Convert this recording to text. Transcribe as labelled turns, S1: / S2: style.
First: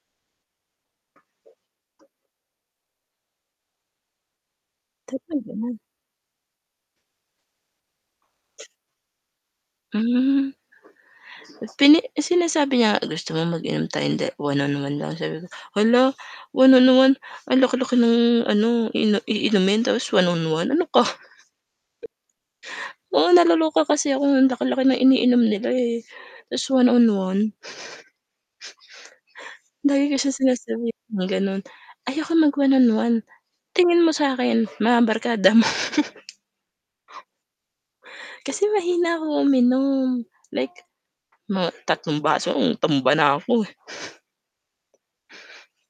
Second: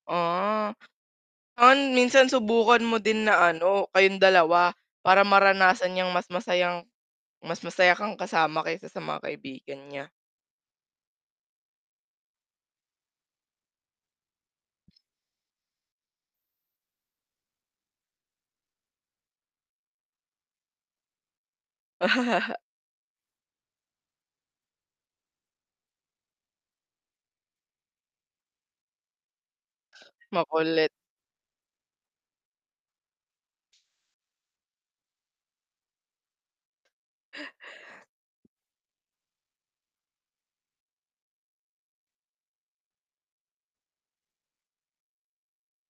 S1: Oo. An minsan subukan mo din na ano, kayong dalawa, para
S2: [unintelligible]
S1: maranasan niyang mas masayang mas masaya kang kasama kaysa sa mga kaibigan niya.
S2: Hmm. Pini sinasabi niya "Gusto mo mag-inom tayong da 1 on 1 lang?" sabi ko "Hala, 1 on 1 ang laki-laki ng ano, i iinumin tapos 1 on 1 ano ka?" Oo, naloloka kasi ako ang laki-laki ng iniinom nila, eh, ta's 1 on 1. Lagi ko siya
S1: Makulit.
S2: sinasabihan ng ganun, "Ayoko mag 1 on 1 tingin mo sa'kin mga barkada mo?" Kasi mahina ako uminom. Like, mga tatlong baso ,tumba na ako, eh.